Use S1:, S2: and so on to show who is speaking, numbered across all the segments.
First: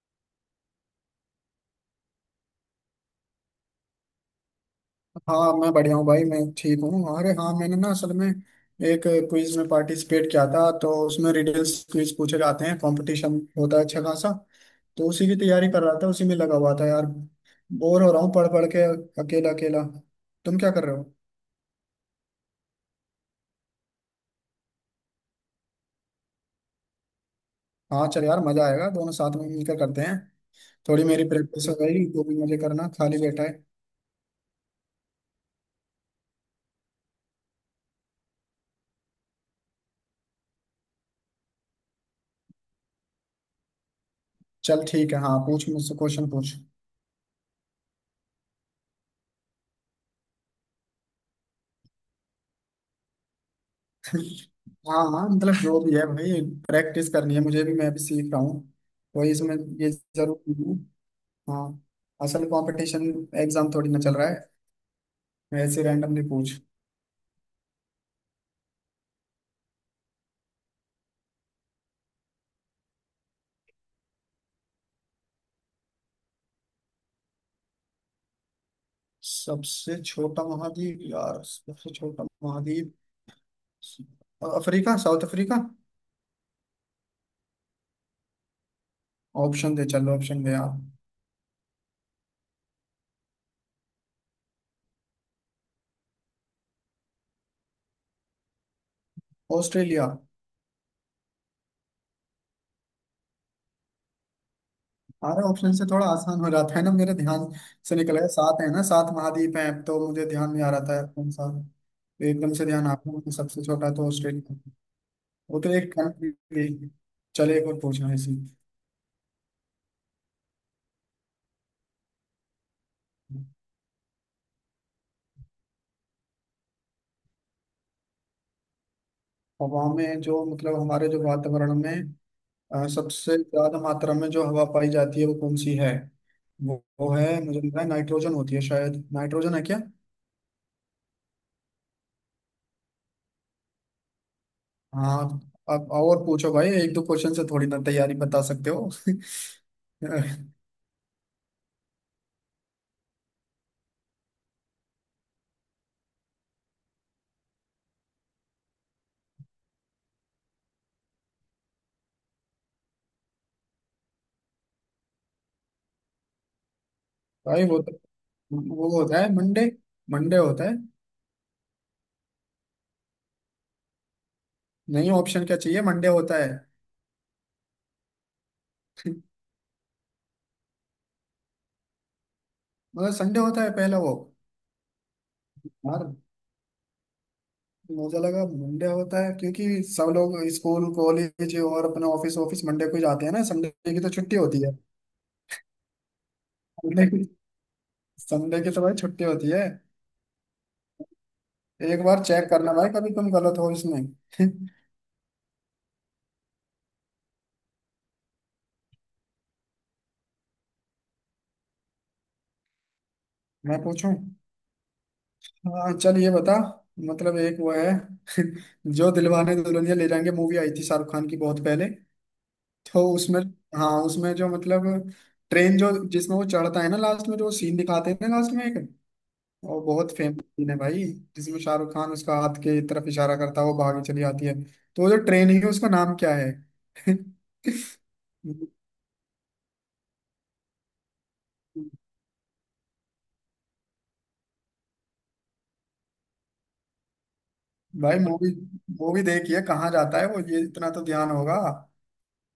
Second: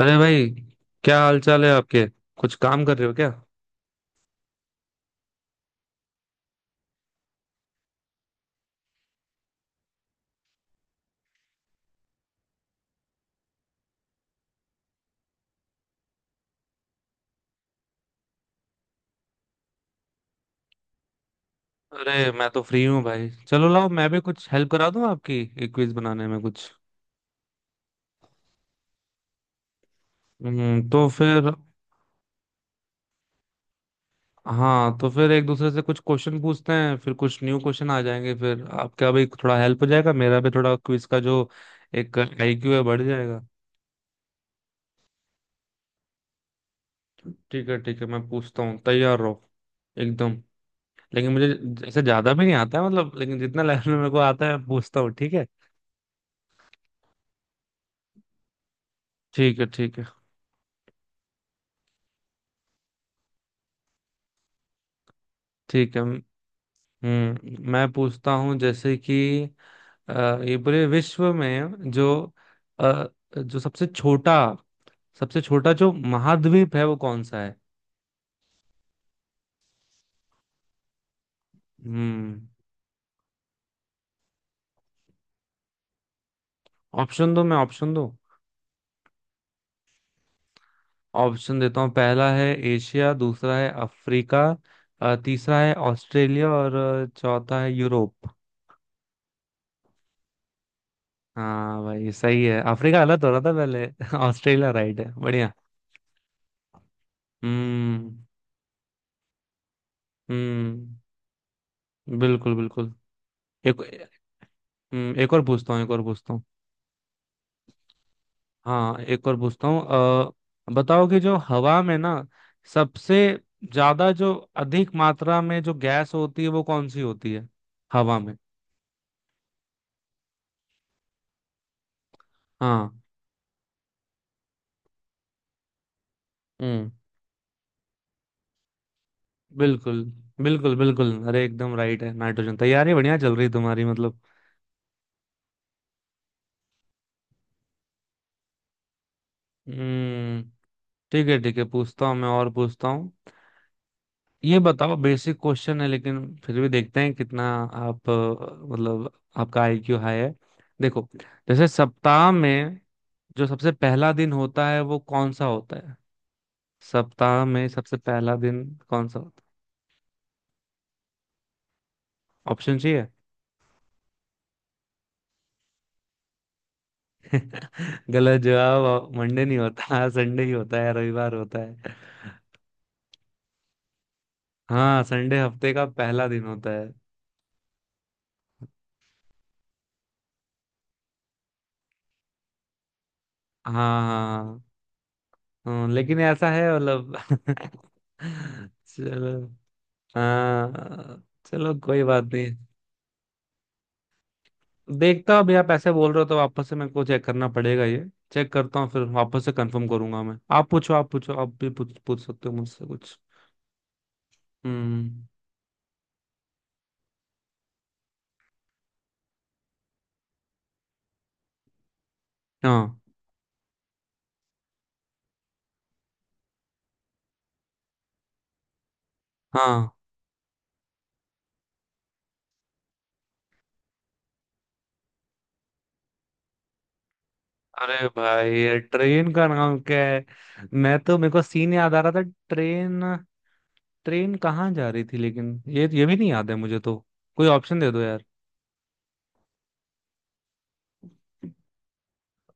S1: अरे भाई, क्या हाल चाल है आपके? कुछ काम कर रहे हो क्या?
S2: हाँ, मैं बढ़िया हूँ भाई। मैं ठीक हूँ। अरे हाँ, मैंने ना असल में एक क्विज में पार्टिसिपेट किया था। तो उसमें रिडल्स क्विज पूछे जाते हैं, कंपटीशन होता है अच्छा खासा। तो उसी की तैयारी कर रहा था, उसी में लगा हुआ था यार। बोर हो रहा हूँ पढ़ पढ़ के, अकेला अकेला। तुम क्या कर रहे हो?
S1: अरे मैं तो फ्री हूँ भाई। चलो लाओ, मैं भी कुछ हेल्प करा दूँ आपकी, एक क्विज बनाने में कुछ।
S2: हाँ चल यार, मजा आएगा, दोनों साथ में मिलकर करते हैं। थोड़ी
S1: तो
S2: मेरी
S1: फिर।
S2: प्रैक्टिस हो गई, जो भी मुझे करना, खाली बैठा है।
S1: हाँ, तो फिर एक दूसरे से कुछ क्वेश्चन पूछते हैं, फिर कुछ न्यू क्वेश्चन आ जाएंगे, फिर आपका भी थोड़ा हेल्प हो जाएगा, मेरा भी थोड़ा क्विज का जो एक आईक्यू है बढ़ जाएगा।
S2: चल ठीक है, हाँ पूछ, मुझसे क्वेश्चन पूछ।
S1: ठीक है, ठीक है, मैं पूछता हूँ, तैयार रहो एकदम। लेकिन मुझे ऐसे ज्यादा भी नहीं आता है मतलब, लेकिन जितना लेवल में मेरे को आता है मैं पूछता
S2: हाँ
S1: हूँ,
S2: हाँ,
S1: ठीक है,
S2: मतलब जो भी है भाई, प्रैक्टिस करनी है मुझे भी, मैं भी सीख रहा हूँ वही इसमें।
S1: ठीक है,
S2: ये
S1: ठीक है,
S2: जरूर हूँ। हाँ। असल कंपटीशन एग्जाम थोड़ी ना चल रहा है, ऐसे
S1: ठीक है।
S2: रैंडमली पूछ।
S1: मैं पूछता हूँ, जैसे कि अ, ये पूरे विश्व में जो अ, जो सबसे छोटा, सबसे छोटा जो महाद्वीप है वो कौन सा है?
S2: सबसे छोटा महाद्वीप, यार सबसे छोटा
S1: हम्म
S2: महाद्वीप। Africa, South Africa.
S1: ऑप्शन दो मैं, ऑप्शन दो।
S2: ऑप्शन दे, चलो ऑप्शन दे यार।
S1: ऑप्शन देता हूँ, पहला है एशिया, दूसरा है अफ्रीका, तीसरा है ऑस्ट्रेलिया, और चौथा है यूरोप।
S2: ऑस्ट्रेलिया।
S1: हाँ भाई, सही है। अफ्रीका गलत हो रहा था पहले। ऑस्ट्रेलिया राइट है,
S2: सारे
S1: बढ़िया।
S2: ऑप्शन से थोड़ा आसान हो जाता है ना, मेरे ध्यान से
S1: हम्म,
S2: निकल गया। सात है ना, सात महाद्वीप हैं, तो मुझे ध्यान में आ रहा
S1: हम्म,
S2: था कौन सा। एकदम
S1: बिल्कुल,
S2: से ध्यान
S1: बिल्कुल।
S2: आता है, सबसे
S1: एक,
S2: छोटा तो ऑस्ट्रेलिया।
S1: एक और
S2: वो तो
S1: पूछता हूँ, एक
S2: एक
S1: और
S2: कंट्री
S1: पूछता हूँ।
S2: थी। चलिए एक और पूछना इसी।
S1: हाँ, एक और पूछता हूँ। बताओ कि जो हवा में ना, सबसे ज्यादा, जो अधिक मात्रा में जो गैस होती है वो कौन सी होती है, हवा में?
S2: हवा में जो मतलब हमारे जो वातावरण में,
S1: हाँ।
S2: सबसे ज्यादा मात्रा में जो हवा पाई जाती है वो कौन सी है। वो,
S1: हम्म,
S2: वो है, मुझे लग रहा है नाइट्रोजन होती है, शायद नाइट्रोजन है क्या?
S1: बिल्कुल, बिल्कुल, बिल्कुल। अरे एकदम राइट है, नाइट्रोजन। तैयारी बढ़िया चल रही तुम्हारी, मतलब।
S2: हाँ। अब और पूछो भाई, एक दो क्वेश्चन से थोड़ी ना तैयारी बता सकते हो
S1: हम्म ठीक है, ठीक है, पूछता हूँ मैं, और पूछता हूँ। ये बताओ, बेसिक क्वेश्चन है लेकिन फिर भी देखते हैं कितना आप मतलब आपका आईक्यू हाई है। देखो, जैसे सप्ताह में जो सबसे पहला दिन होता है वो कौन सा होता है? सप्ताह
S2: भाई
S1: में
S2: वो तो,
S1: सबसे पहला दिन
S2: वो
S1: कौन सा
S2: होता है
S1: होता
S2: मंडे। मंडे होता है।
S1: है? ऑप्शन चाहिए?
S2: नहीं, ऑप्शन क्या चाहिए, मंडे होता है।
S1: गलत जवाब। मंडे नहीं होता, हाँ, संडे ही होता है, रविवार होता है।
S2: मतलब संडे होता है पहला वो।
S1: हाँ, संडे हफ्ते का
S2: यार
S1: पहला दिन होता है।
S2: मुझे लगा मंडे होता है, क्योंकि सब लोग स्कूल कॉलेज और अपना ऑफिस ऑफिस मंडे को ही जाते हैं ना, संडे
S1: हाँ,
S2: की तो छुट्टी
S1: हाँ, हाँ,
S2: होती है।
S1: हाँ, लेकिन ऐसा है
S2: संडे
S1: मतलब,
S2: की संडे की तो भाई छुट्टी
S1: चलो।
S2: होती है।
S1: हाँ, चलो कोई
S2: एक बार
S1: बात
S2: चेक
S1: नहीं।
S2: करना भाई, कभी तुम गलत हो इसमें।
S1: देखता हूँ, अभी आप ऐसे बोल रहे हो तो वापस से मेरे को चेक करना पड़ेगा ये। चेक करता हूँ, फिर वापस से कंफर्म करूंगा मैं। आप पूछो, आप पूछो, आप भी पूछ पूछ सकते हो मुझसे कुछ।
S2: मैं पूछूं?
S1: हम्म,
S2: हाँ चल, ये बता। मतलब एक वो है जो दिलवाने दुल्हनिया ले जाएंगे मूवी आई थी शाहरुख खान की बहुत पहले।
S1: हाँ,
S2: तो उसमें, हाँ उसमें जो मतलब, ट्रेन जो जिसमें वो चढ़ता है ना लास्ट में, जो सीन दिखाते हैं ना लास्ट में, एक और
S1: हाँ।
S2: बहुत फेमस सीन है भाई, जिसमें शाहरुख खान उसका हाथ के तरफ इशारा करता है, वो भागी चली आती है। तो वो जो ट्रेन ही है उसका नाम क्या है?
S1: अरे भाई, ये ट्रेन का नाम क्या है? मैं तो, मेरे को सीन याद आ रहा था। ट्रेन ट्रेन कहाँ जा रही थी, लेकिन ये भी नहीं याद है मुझे तो। कोई ऑप्शन दे दो
S2: भाई
S1: यार।
S2: मूवी मूवी देखिए कहाँ जाता है वो, ये इतना तो ध्यान होगा।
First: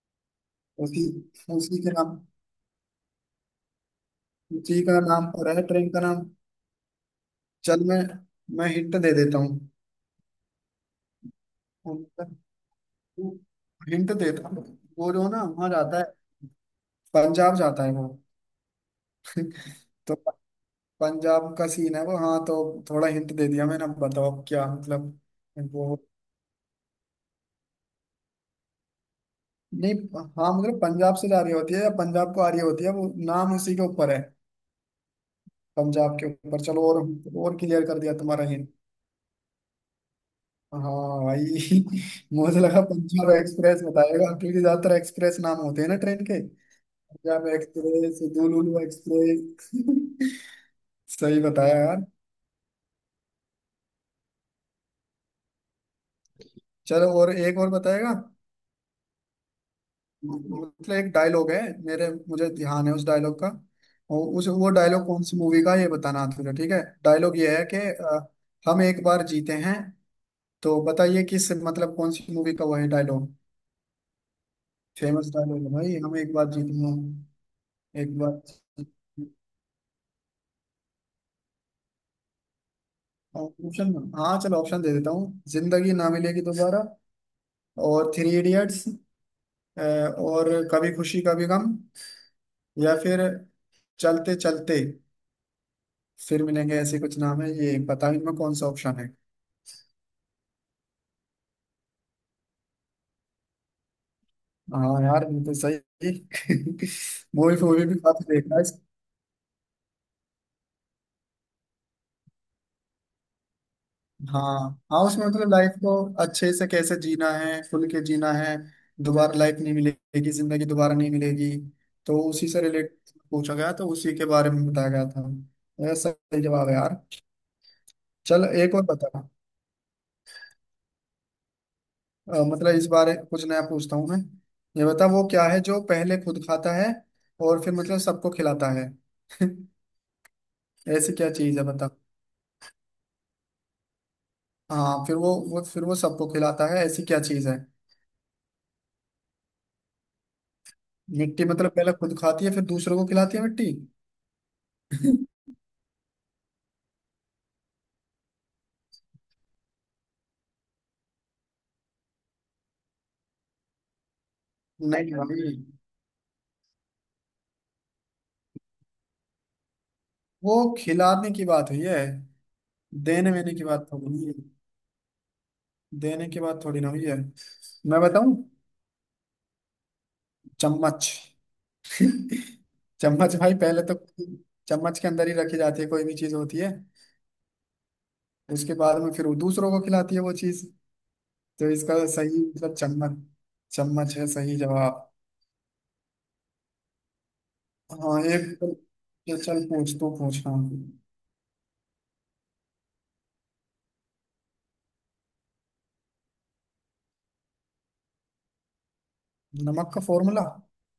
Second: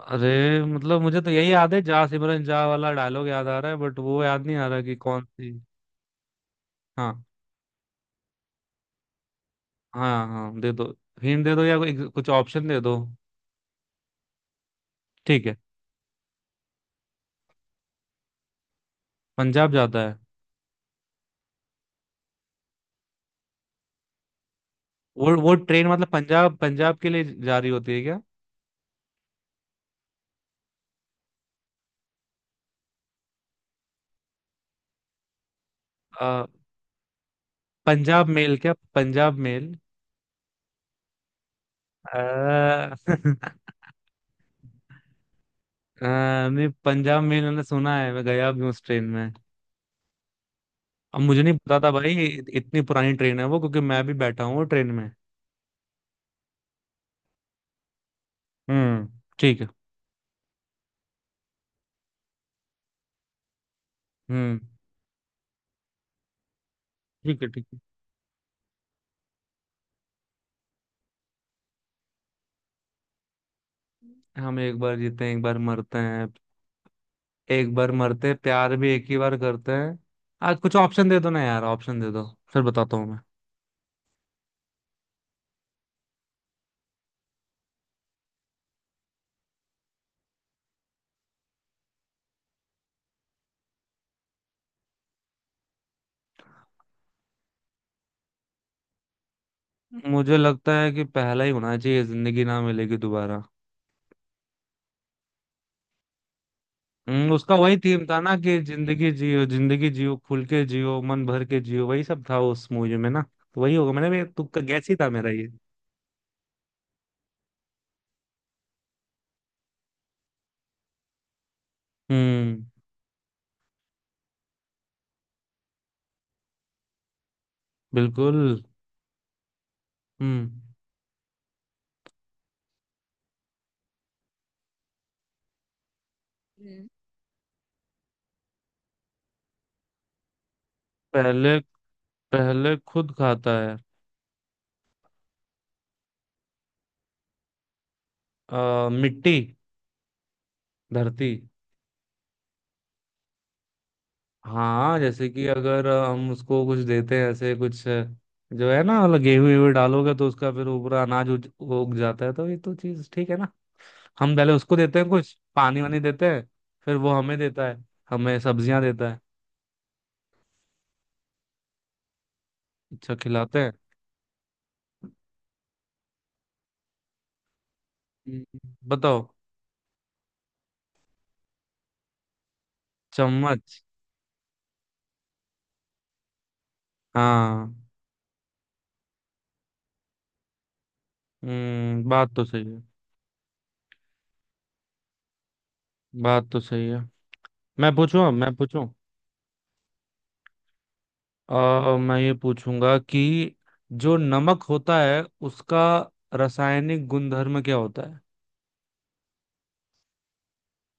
S1: अरे मतलब
S2: उसी
S1: मुझे तो यही याद
S2: उसी
S1: है,
S2: के
S1: जा
S2: नाम,
S1: सिमरन जा वाला डायलॉग याद आ रहा है, बट वो याद नहीं आ रहा
S2: उसी
S1: कि
S2: का
S1: कौन
S2: नाम पर
S1: सी।
S2: है ट्रेन का नाम।
S1: हाँ।
S2: चल मैं हिंट दे देता हूँ।
S1: हाँ, हाँ दे दो, हिंट दे दो या कुछ ऑप्शन दे दो।
S2: हिंट देता हूँ, वो जो ना
S1: ठीक है।
S2: वहाँ जाता है, पंजाब जाता है वो।
S1: पंजाब जाता
S2: तो
S1: है
S2: पंजाब का सीन है वो, हाँ। तो थोड़ा हिंट दे दिया मैंने, अब बताओ अब क्या मतलब।
S1: वो ट्रेन
S2: वो,
S1: मतलब पंजाब पंजाब के लिए जा रही होती है क्या?
S2: नहीं, हाँ मतलब पंजाब से जा रही होती है या पंजाब को आ रही होती है, वो नाम उसी के ऊपर है, पंजाब के
S1: आ,
S2: ऊपर चलो। और क्लियर कर दिया
S1: पंजाब
S2: तुम्हारा
S1: मेल?
S2: हिंट।
S1: क्या पंजाब मेल?
S2: हाँ भाई। मुझे लगा
S1: आ,
S2: पंजाब एक्सप्रेस बताएगा, क्योंकि ज्यादातर एक्सप्रेस नाम होते हैं ना ट्रेन के।
S1: मैं पंजाब मेल
S2: पंजाब
S1: मैंने सुना है,
S2: एक्सप्रेस
S1: मैं गया भी हूँ
S2: दुलुलु
S1: उस ट्रेन में।
S2: एक्सप्रेस।
S1: अब
S2: सही
S1: मुझे नहीं
S2: बताया
S1: पता था
S2: यार।
S1: भाई, इतनी पुरानी ट्रेन है वो, क्योंकि मैं भी बैठा हूँ वो ट्रेन में।
S2: चलो और एक और बताएगा।
S1: हम्म ठीक है।
S2: मतलब एक डायलॉग है, मेरे मुझे ध्यान है उस डायलॉग का। और उस
S1: हम्म
S2: वो डायलॉग कौन सी मूवी का है, ये बताना है तुझे, ठीक है? डायलॉग
S1: ठीक है,
S2: ये है
S1: ठीक
S2: कि
S1: है।
S2: हम एक बार जीते हैं। तो बताइए किस, मतलब कौन सी मूवी का वो है डायलॉग।
S1: हम एक बार जीते
S2: फेमस
S1: हैं, एक बार
S2: डायलॉग है भाई,
S1: मरते
S2: हम
S1: हैं,
S2: एक बार जीते हैं,
S1: एक बार
S2: एक
S1: मरते,
S2: बार।
S1: प्यार भी एक ही बार करते हैं। आज कुछ ऑप्शन दे दो ना यार, ऑप्शन दे दो, फिर बताता हूँ मैं।
S2: ऑप्शन, हाँ चलो ऑप्शन दे देता हूँ। जिंदगी ना मिलेगी दोबारा, और थ्री इडियट्स, और कभी खुशी कभी गम, या फिर चलते चलते, फिर मिलेंगे, ऐसे कुछ नाम है। ये पता भी इनमें कौन सा ऑप्शन है।
S1: मुझे लगता है कि पहला ही होना चाहिए, जिंदगी ना मिलेगी दोबारा।
S2: हाँ यार, बिल्कुल सही।
S1: उसका
S2: मूवी
S1: वही
S2: मूवी भी
S1: थीम था
S2: काफी
S1: ना
S2: देखा
S1: कि
S2: है।
S1: जिंदगी जियो, जिंदगी जियो, खुल के जियो, मन भर के जियो, वही सब था उस मूवी में ना। तो वही होगा, मैंने भी तुक्का,
S2: हाँ
S1: गैस ही
S2: हाँ,
S1: था
S2: उसमें
S1: मेरा ये।
S2: मतलब लाइफ को अच्छे से कैसे जीना है, खुल के जीना है, दोबारा लाइफ नहीं मिलेगी, जिंदगी दोबारा नहीं मिलेगी, तो उसी से
S1: हम्म,
S2: रिलेट पूछा गया, तो उसी के बारे में बताया गया था। यार सही जवाब है यार।
S1: बिल्कुल,
S2: चल एक और बता।
S1: हम्म,
S2: मतलब इस बारे कुछ नया पूछता हूँ मैं। ये बता वो क्या है जो पहले खुद खाता है
S1: हम्म।
S2: और फिर मतलब सबको खिलाता है। ऐसी क्या
S1: पहले
S2: चीज है बता।
S1: पहले खुद खाता है।
S2: हाँ फिर वो फिर वो सबको खिलाता है, ऐसी क्या चीज है।
S1: मिट्टी, धरती।
S2: मिट्टी? मतलब पहले खुद खाती है फिर दूसरों को खिलाती है मिट्टी?
S1: हाँ, जैसे कि अगर हम उसको कुछ देते हैं ऐसे कुछ, जो है ना मतलब, गेहूं वेहूं डालोगे तो उसका फिर ऊपर अनाज उग उग जाता है, तो ये तो चीज ठीक है ना। हम पहले उसको देते हैं
S2: नहीं
S1: कुछ
S2: भाई,
S1: पानी वानी देते हैं, फिर वो हमें देता है, हमें सब्जियां देता है।
S2: वो खिलाने की बात हुई है,
S1: अच्छा,
S2: देने वेने
S1: खिलाते
S2: की
S1: हैं।
S2: बात थोड़ी हुई है। देने की बात थोड़ी ना हुई है। मैं बताऊं?
S1: हम्म, बताओ।
S2: चम्मच। चम्मच भाई,
S1: चम्मच?
S2: पहले तो चम्मच के अंदर ही रखी जाती है, कोई भी चीज होती है।
S1: हाँ,
S2: उसके बाद में फिर वो दूसरों को खिलाती है वो चीज। तो इसका
S1: हम्म, बात तो
S2: सही
S1: सही
S2: मतलब
S1: है।
S2: चम्मच। चम्मच है सही जवाब।
S1: बात तो सही है। मैं
S2: हाँ
S1: पूछूं, अब
S2: एक
S1: मैं
S2: तो,
S1: पूछूं।
S2: ये चल पूछ, तू पूछ, हाँ।
S1: मैं ये पूछूंगा कि जो नमक होता है उसका रासायनिक गुणधर्म क्या होता है?
S2: नमक का फॉर्मूला?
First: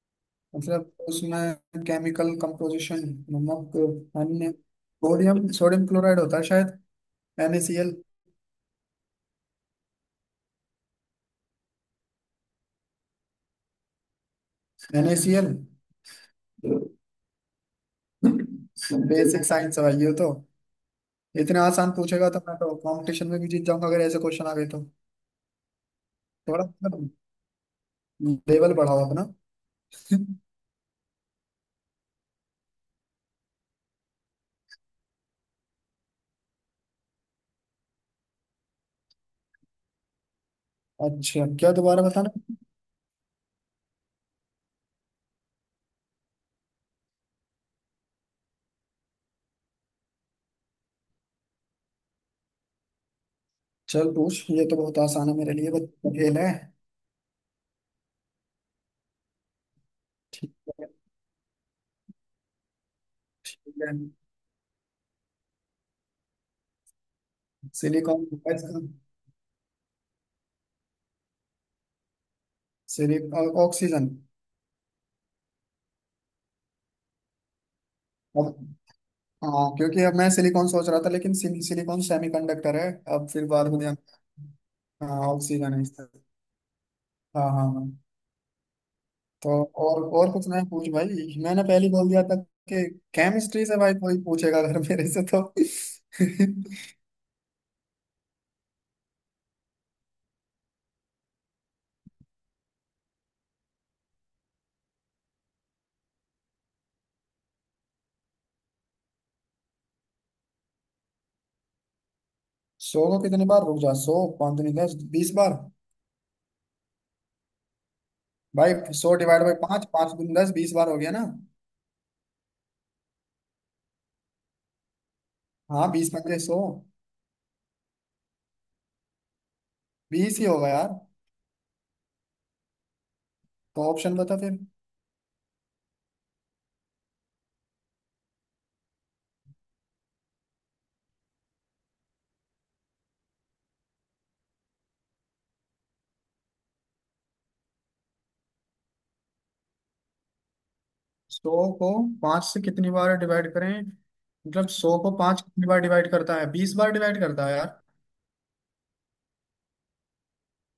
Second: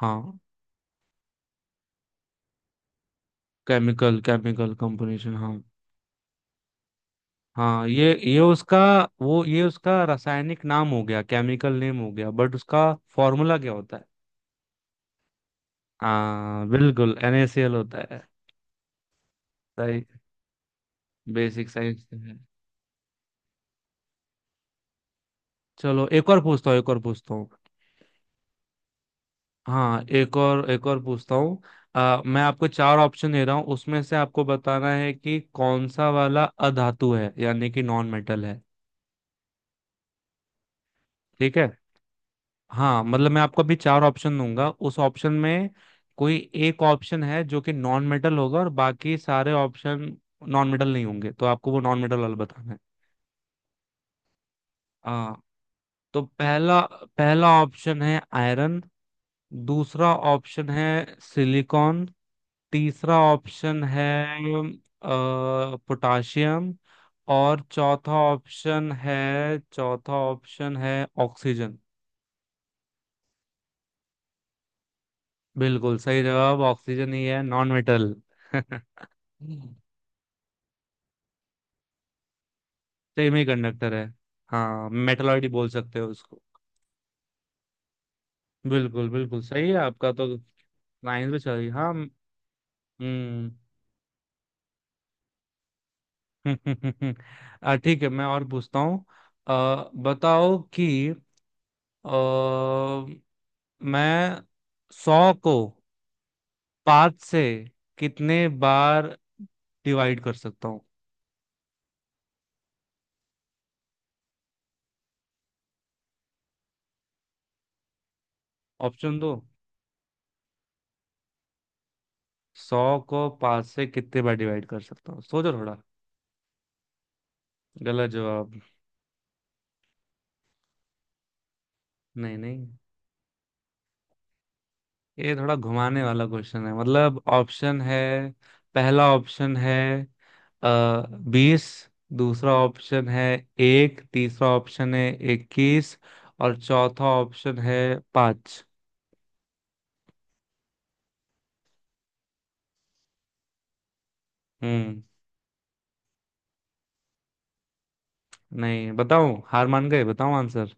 S1: हाँ।
S2: मतलब उसमें केमिकल कंपोजिशन। नमक।
S1: केमिकल
S2: अन्य,
S1: केमिकल कंपोजिशन,
S2: सोडियम
S1: हाँ।
S2: सोडियम क्लोराइड होता है शायद।
S1: हाँ,
S2: NaCl।
S1: ये उसका, वो ये उसका रासायनिक नाम हो गया, केमिकल नेम हो गया, बट उसका फॉर्मूला क्या होता है?
S2: NaCl।
S1: हाँ, बिल्कुल NaCl होता है।
S2: बेसिक साइंस है भाई
S1: सही,
S2: ये तो। इतने
S1: बेसिक
S2: आसान
S1: साइंस
S2: पूछेगा
S1: है।
S2: तो मैं तो कंपटीशन में भी जीत जाऊंगा, अगर ऐसे क्वेश्चन आ गए तो।
S1: चलो, एक और
S2: थोड़ा
S1: पूछता हूँ, एक और
S2: मतलब
S1: पूछता हूँ।
S2: लेवल बढ़ाओ अपना।
S1: हाँ, एक और पूछता हूँ। मैं आपको चार ऑप्शन दे रहा हूँ, उसमें से आपको बताना है कि कौन सा वाला अधातु है, यानी कि नॉन मेटल है।
S2: अच्छा
S1: ठीक है।
S2: क्या, दोबारा बताना।
S1: हाँ मतलब, मैं आपको अभी चार ऑप्शन दूंगा, उस ऑप्शन में कोई एक ऑप्शन है जो कि नॉन मेटल होगा, और बाकी सारे ऑप्शन नॉन मेटल नहीं होंगे, तो आपको वो नॉन मेटल वाला बताना है।
S2: चल पूछ, ये तो बहुत आसान है
S1: हाँ,
S2: मेरे लिए, बस
S1: तो
S2: खेल है।
S1: पहला पहला ऑप्शन है आयरन, दूसरा
S2: ठीक
S1: ऑप्शन है
S2: है।
S1: सिलिकॉन, तीसरा
S2: ठीक
S1: ऑप्शन
S2: है।
S1: है पोटाशियम, और चौथा
S2: सिलिकॉन।
S1: ऑप्शन है, चौथा ऑप्शन है ऑक्सीजन
S2: सिलिक ऑक्सीजन।
S1: बिल्कुल सही जवाब, ऑक्सीजन ही है नॉन मेटल।
S2: अब, हाँ क्योंकि अब मैं सिलिकॉन सोच रहा था, लेकिन सिलिकॉन सेमीकंडक्टर है। अब
S1: सेमी
S2: फिर बाद में
S1: कंडक्टर
S2: ध्यान,
S1: है। हाँ,
S2: हाँ
S1: मेटलॉइड बोल
S2: ऑक्सीजन है
S1: सकते
S2: इसका।
S1: हो उसको।
S2: हाँ हाँ हाँ।
S1: बिल्कुल, बिल्कुल
S2: तो
S1: सही है
S2: और
S1: आपका
S2: और
S1: तो।
S2: कुछ नहीं पूछ
S1: साइंस
S2: भाई,
S1: भी
S2: मैंने
S1: सही,
S2: पहले ही
S1: हाँ।
S2: बोल दिया था कि
S1: हम्म।
S2: केमिस्ट्री से भाई कोई पूछेगा अगर मेरे से तो
S1: ठीक है, मैं और पूछता हूँ। बताओ कि अ, मैं 100 को 5 से कितने बार डिवाइड कर सकता हूँ?
S2: सौ को कितने बार, रुक जा। 100, पाँच दूनी दस, 20 बार भाई। 100
S1: ऑप्शन दो।
S2: डिवाइड बाई पाँच, पाँच दूनी दस, बीस बार हो गया ना।
S1: 100 को पांच से कितने बार डिवाइड कर सकता हूँ, सोचो थोड़ा।
S2: हाँ 20 पंजे 100,
S1: गलत जवाब।
S2: 20 ही होगा यार।
S1: नहीं, नहीं,
S2: तो ऑप्शन बता फिर।
S1: ये थोड़ा घुमाने वाला क्वेश्चन है मतलब, ऑप्शन है। पहला ऑप्शन है 20, दूसरा ऑप्शन है एक, तीसरा ऑप्शन है 21, और चौथा ऑप्शन है 5।
S2: 100 को पांच से कितनी बार डिवाइड करें, मतलब 100
S1: हम्म,
S2: को पांच कितनी बार डिवाइड करता है, 20 बार डिवाइड करता है यार।
S1: नहीं बताऊं? हार मान गए? बताऊं आंसर?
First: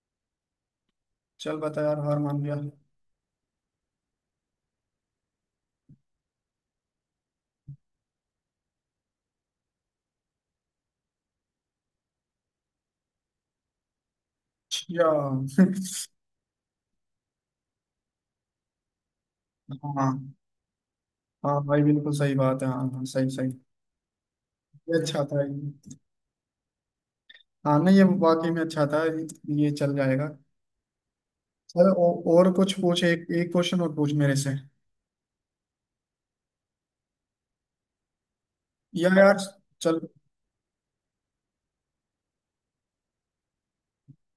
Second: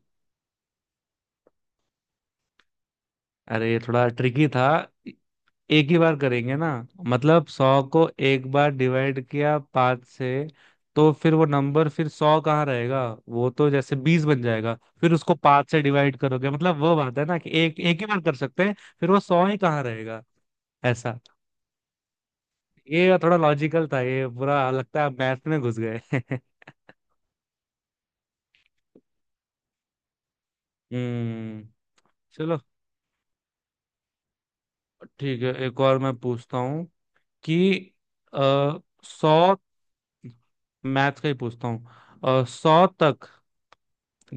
S2: चल बता यार, हार मान गया।
S1: अरे ये थोड़ा ट्रिकी था। एक ही बार करेंगे ना। मतलब 100 को एक बार डिवाइड किया 5 से, तो फिर वो नंबर, फिर 100 कहाँ रहेगा? वो तो जैसे 20 बन जाएगा।
S2: अच्छा।
S1: फिर उसको 5 से डिवाइड करोगे, मतलब वो बात है ना कि एक एक ही बार कर सकते हैं, फिर वो 100 ही कहाँ
S2: हाँ।
S1: रहेगा। ऐसा।
S2: हाँ भाई बिल्कुल सही बात है, हाँ हाँ
S1: ये
S2: सही
S1: थोड़ा
S2: सही।
S1: लॉजिकल था। ये बुरा
S2: ये
S1: लगता है आप
S2: अच्छा था
S1: मैथ में घुस
S2: ये।
S1: गए।
S2: हाँ नहीं ये वाकई में अच्छा था ये। ये चल जाएगा।
S1: हम्म,
S2: चल और
S1: चलो
S2: कुछ पूछ, एक एक क्वेश्चन और पूछ मेरे से।
S1: ठीक है, एक और मैं पूछता हूँ कि आ,
S2: या यार।
S1: 100,
S2: चल।
S1: मैथ का ही पूछता हूँ, 100 तक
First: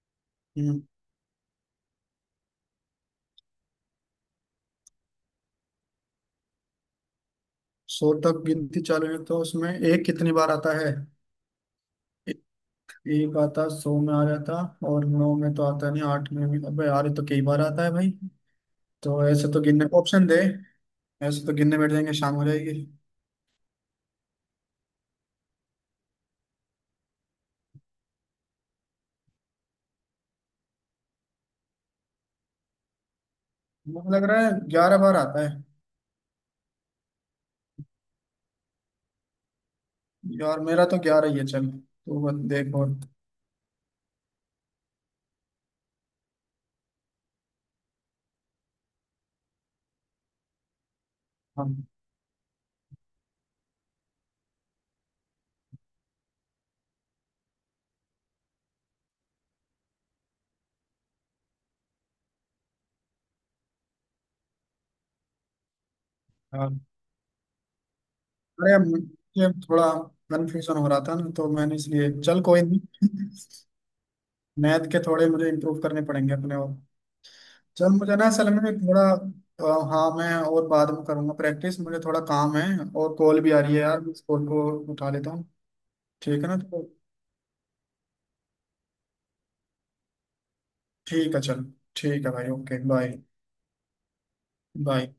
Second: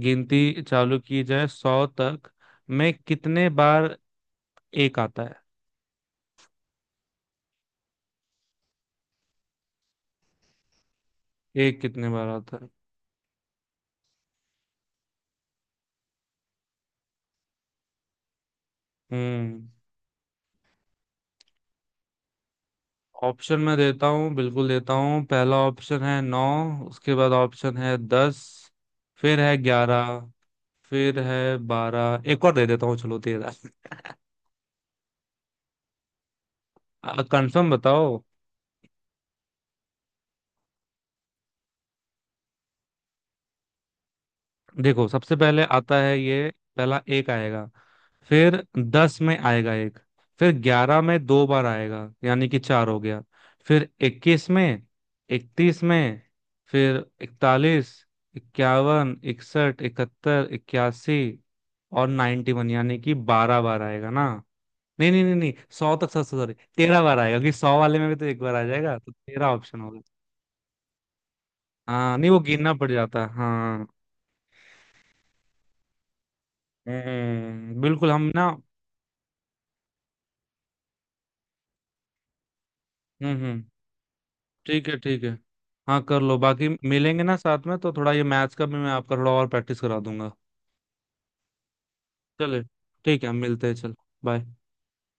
S1: गिनती
S2: हम्म।
S1: चालू की जाए, 100 तक में कितने बार एक आता है?
S2: 100 तक गिनती चालू है तो उसमें एक कितनी बार आता है?
S1: एक कितने बार आता है?
S2: एक आता, 100 में आ जाता, और नौ में तो आता नहीं, आठ में भी, अबे यार ये तो कई बार आता है भाई। तो ऐसे तो
S1: हम्म,
S2: गिनने, ऑप्शन दे। ऐसे तो गिनने बैठ जाएंगे, शाम हो जाएगी।
S1: ऑप्शन मैं देता हूँ, बिल्कुल देता हूँ। पहला ऑप्शन है नौ, उसके बाद ऑप्शन है 10, फिर है 11, फिर है 12, एक और दे देता हूँ चलो, 13।
S2: मुझे लग रहा है 11 बार आता है।
S1: कंफर्म बताओ।
S2: यार मेरा तो 11 ही है, चल तो बस, देख और।
S1: देखो, सबसे पहले आता है ये, पहला एक आएगा। फिर 10 में आएगा एक, फिर 11 में दो बार
S2: हाँ।
S1: आएगा, यानी कि चार हो गया। फिर 21 में, 31 में, फिर 41, 51, 61, 71, 81, और 91, यानी कि 12 बार आएगा ना। नहीं, नहीं, नहीं, नहीं, 100 तक, 100, सॉरी
S2: हाँ।
S1: 13 बार आएगा, क्योंकि 100 वाले में भी तो एक बार आ
S2: अरे
S1: जाएगा, तो 13
S2: मुझे
S1: ऑप्शन
S2: थोड़ा
S1: होगा।
S2: कन्फ्यूजन हो रहा था ना, तो मैंने इसलिए,
S1: हाँ, नहीं, वो
S2: चल कोई
S1: गिनना पड़
S2: नहीं।
S1: जाता है, हाँ।
S2: मैथ के थोड़े मुझे इम्प्रूव करने पड़ेंगे अपने और।
S1: हम्म,
S2: चल
S1: बिल्कुल,
S2: मुझे ना
S1: हम ना।
S2: असल में थोड़ा, अ, हाँ, मैं और बाद में करूँगा प्रैक्टिस, मुझे थोड़ा काम है और
S1: हम्म,
S2: कॉल भी आ
S1: हम्म,
S2: रही है यार, मैं इस कॉल को
S1: ठीक है,
S2: उठा
S1: ठीक
S2: लेता
S1: है।
S2: हूँ।
S1: हाँ, कर लो,
S2: ठीक है ना
S1: बाकी
S2: तो,
S1: मिलेंगे ना साथ में, तो थोड़ा ये मैथ्स का भी मैं आपका थोड़ा और प्रैक्टिस करा दूंगा।
S2: ठीक है चल, ठीक है भाई,
S1: चले,
S2: ओके बाय।
S1: ठीक है, हम मिलते हैं, चल, बाय।
S2: बाय।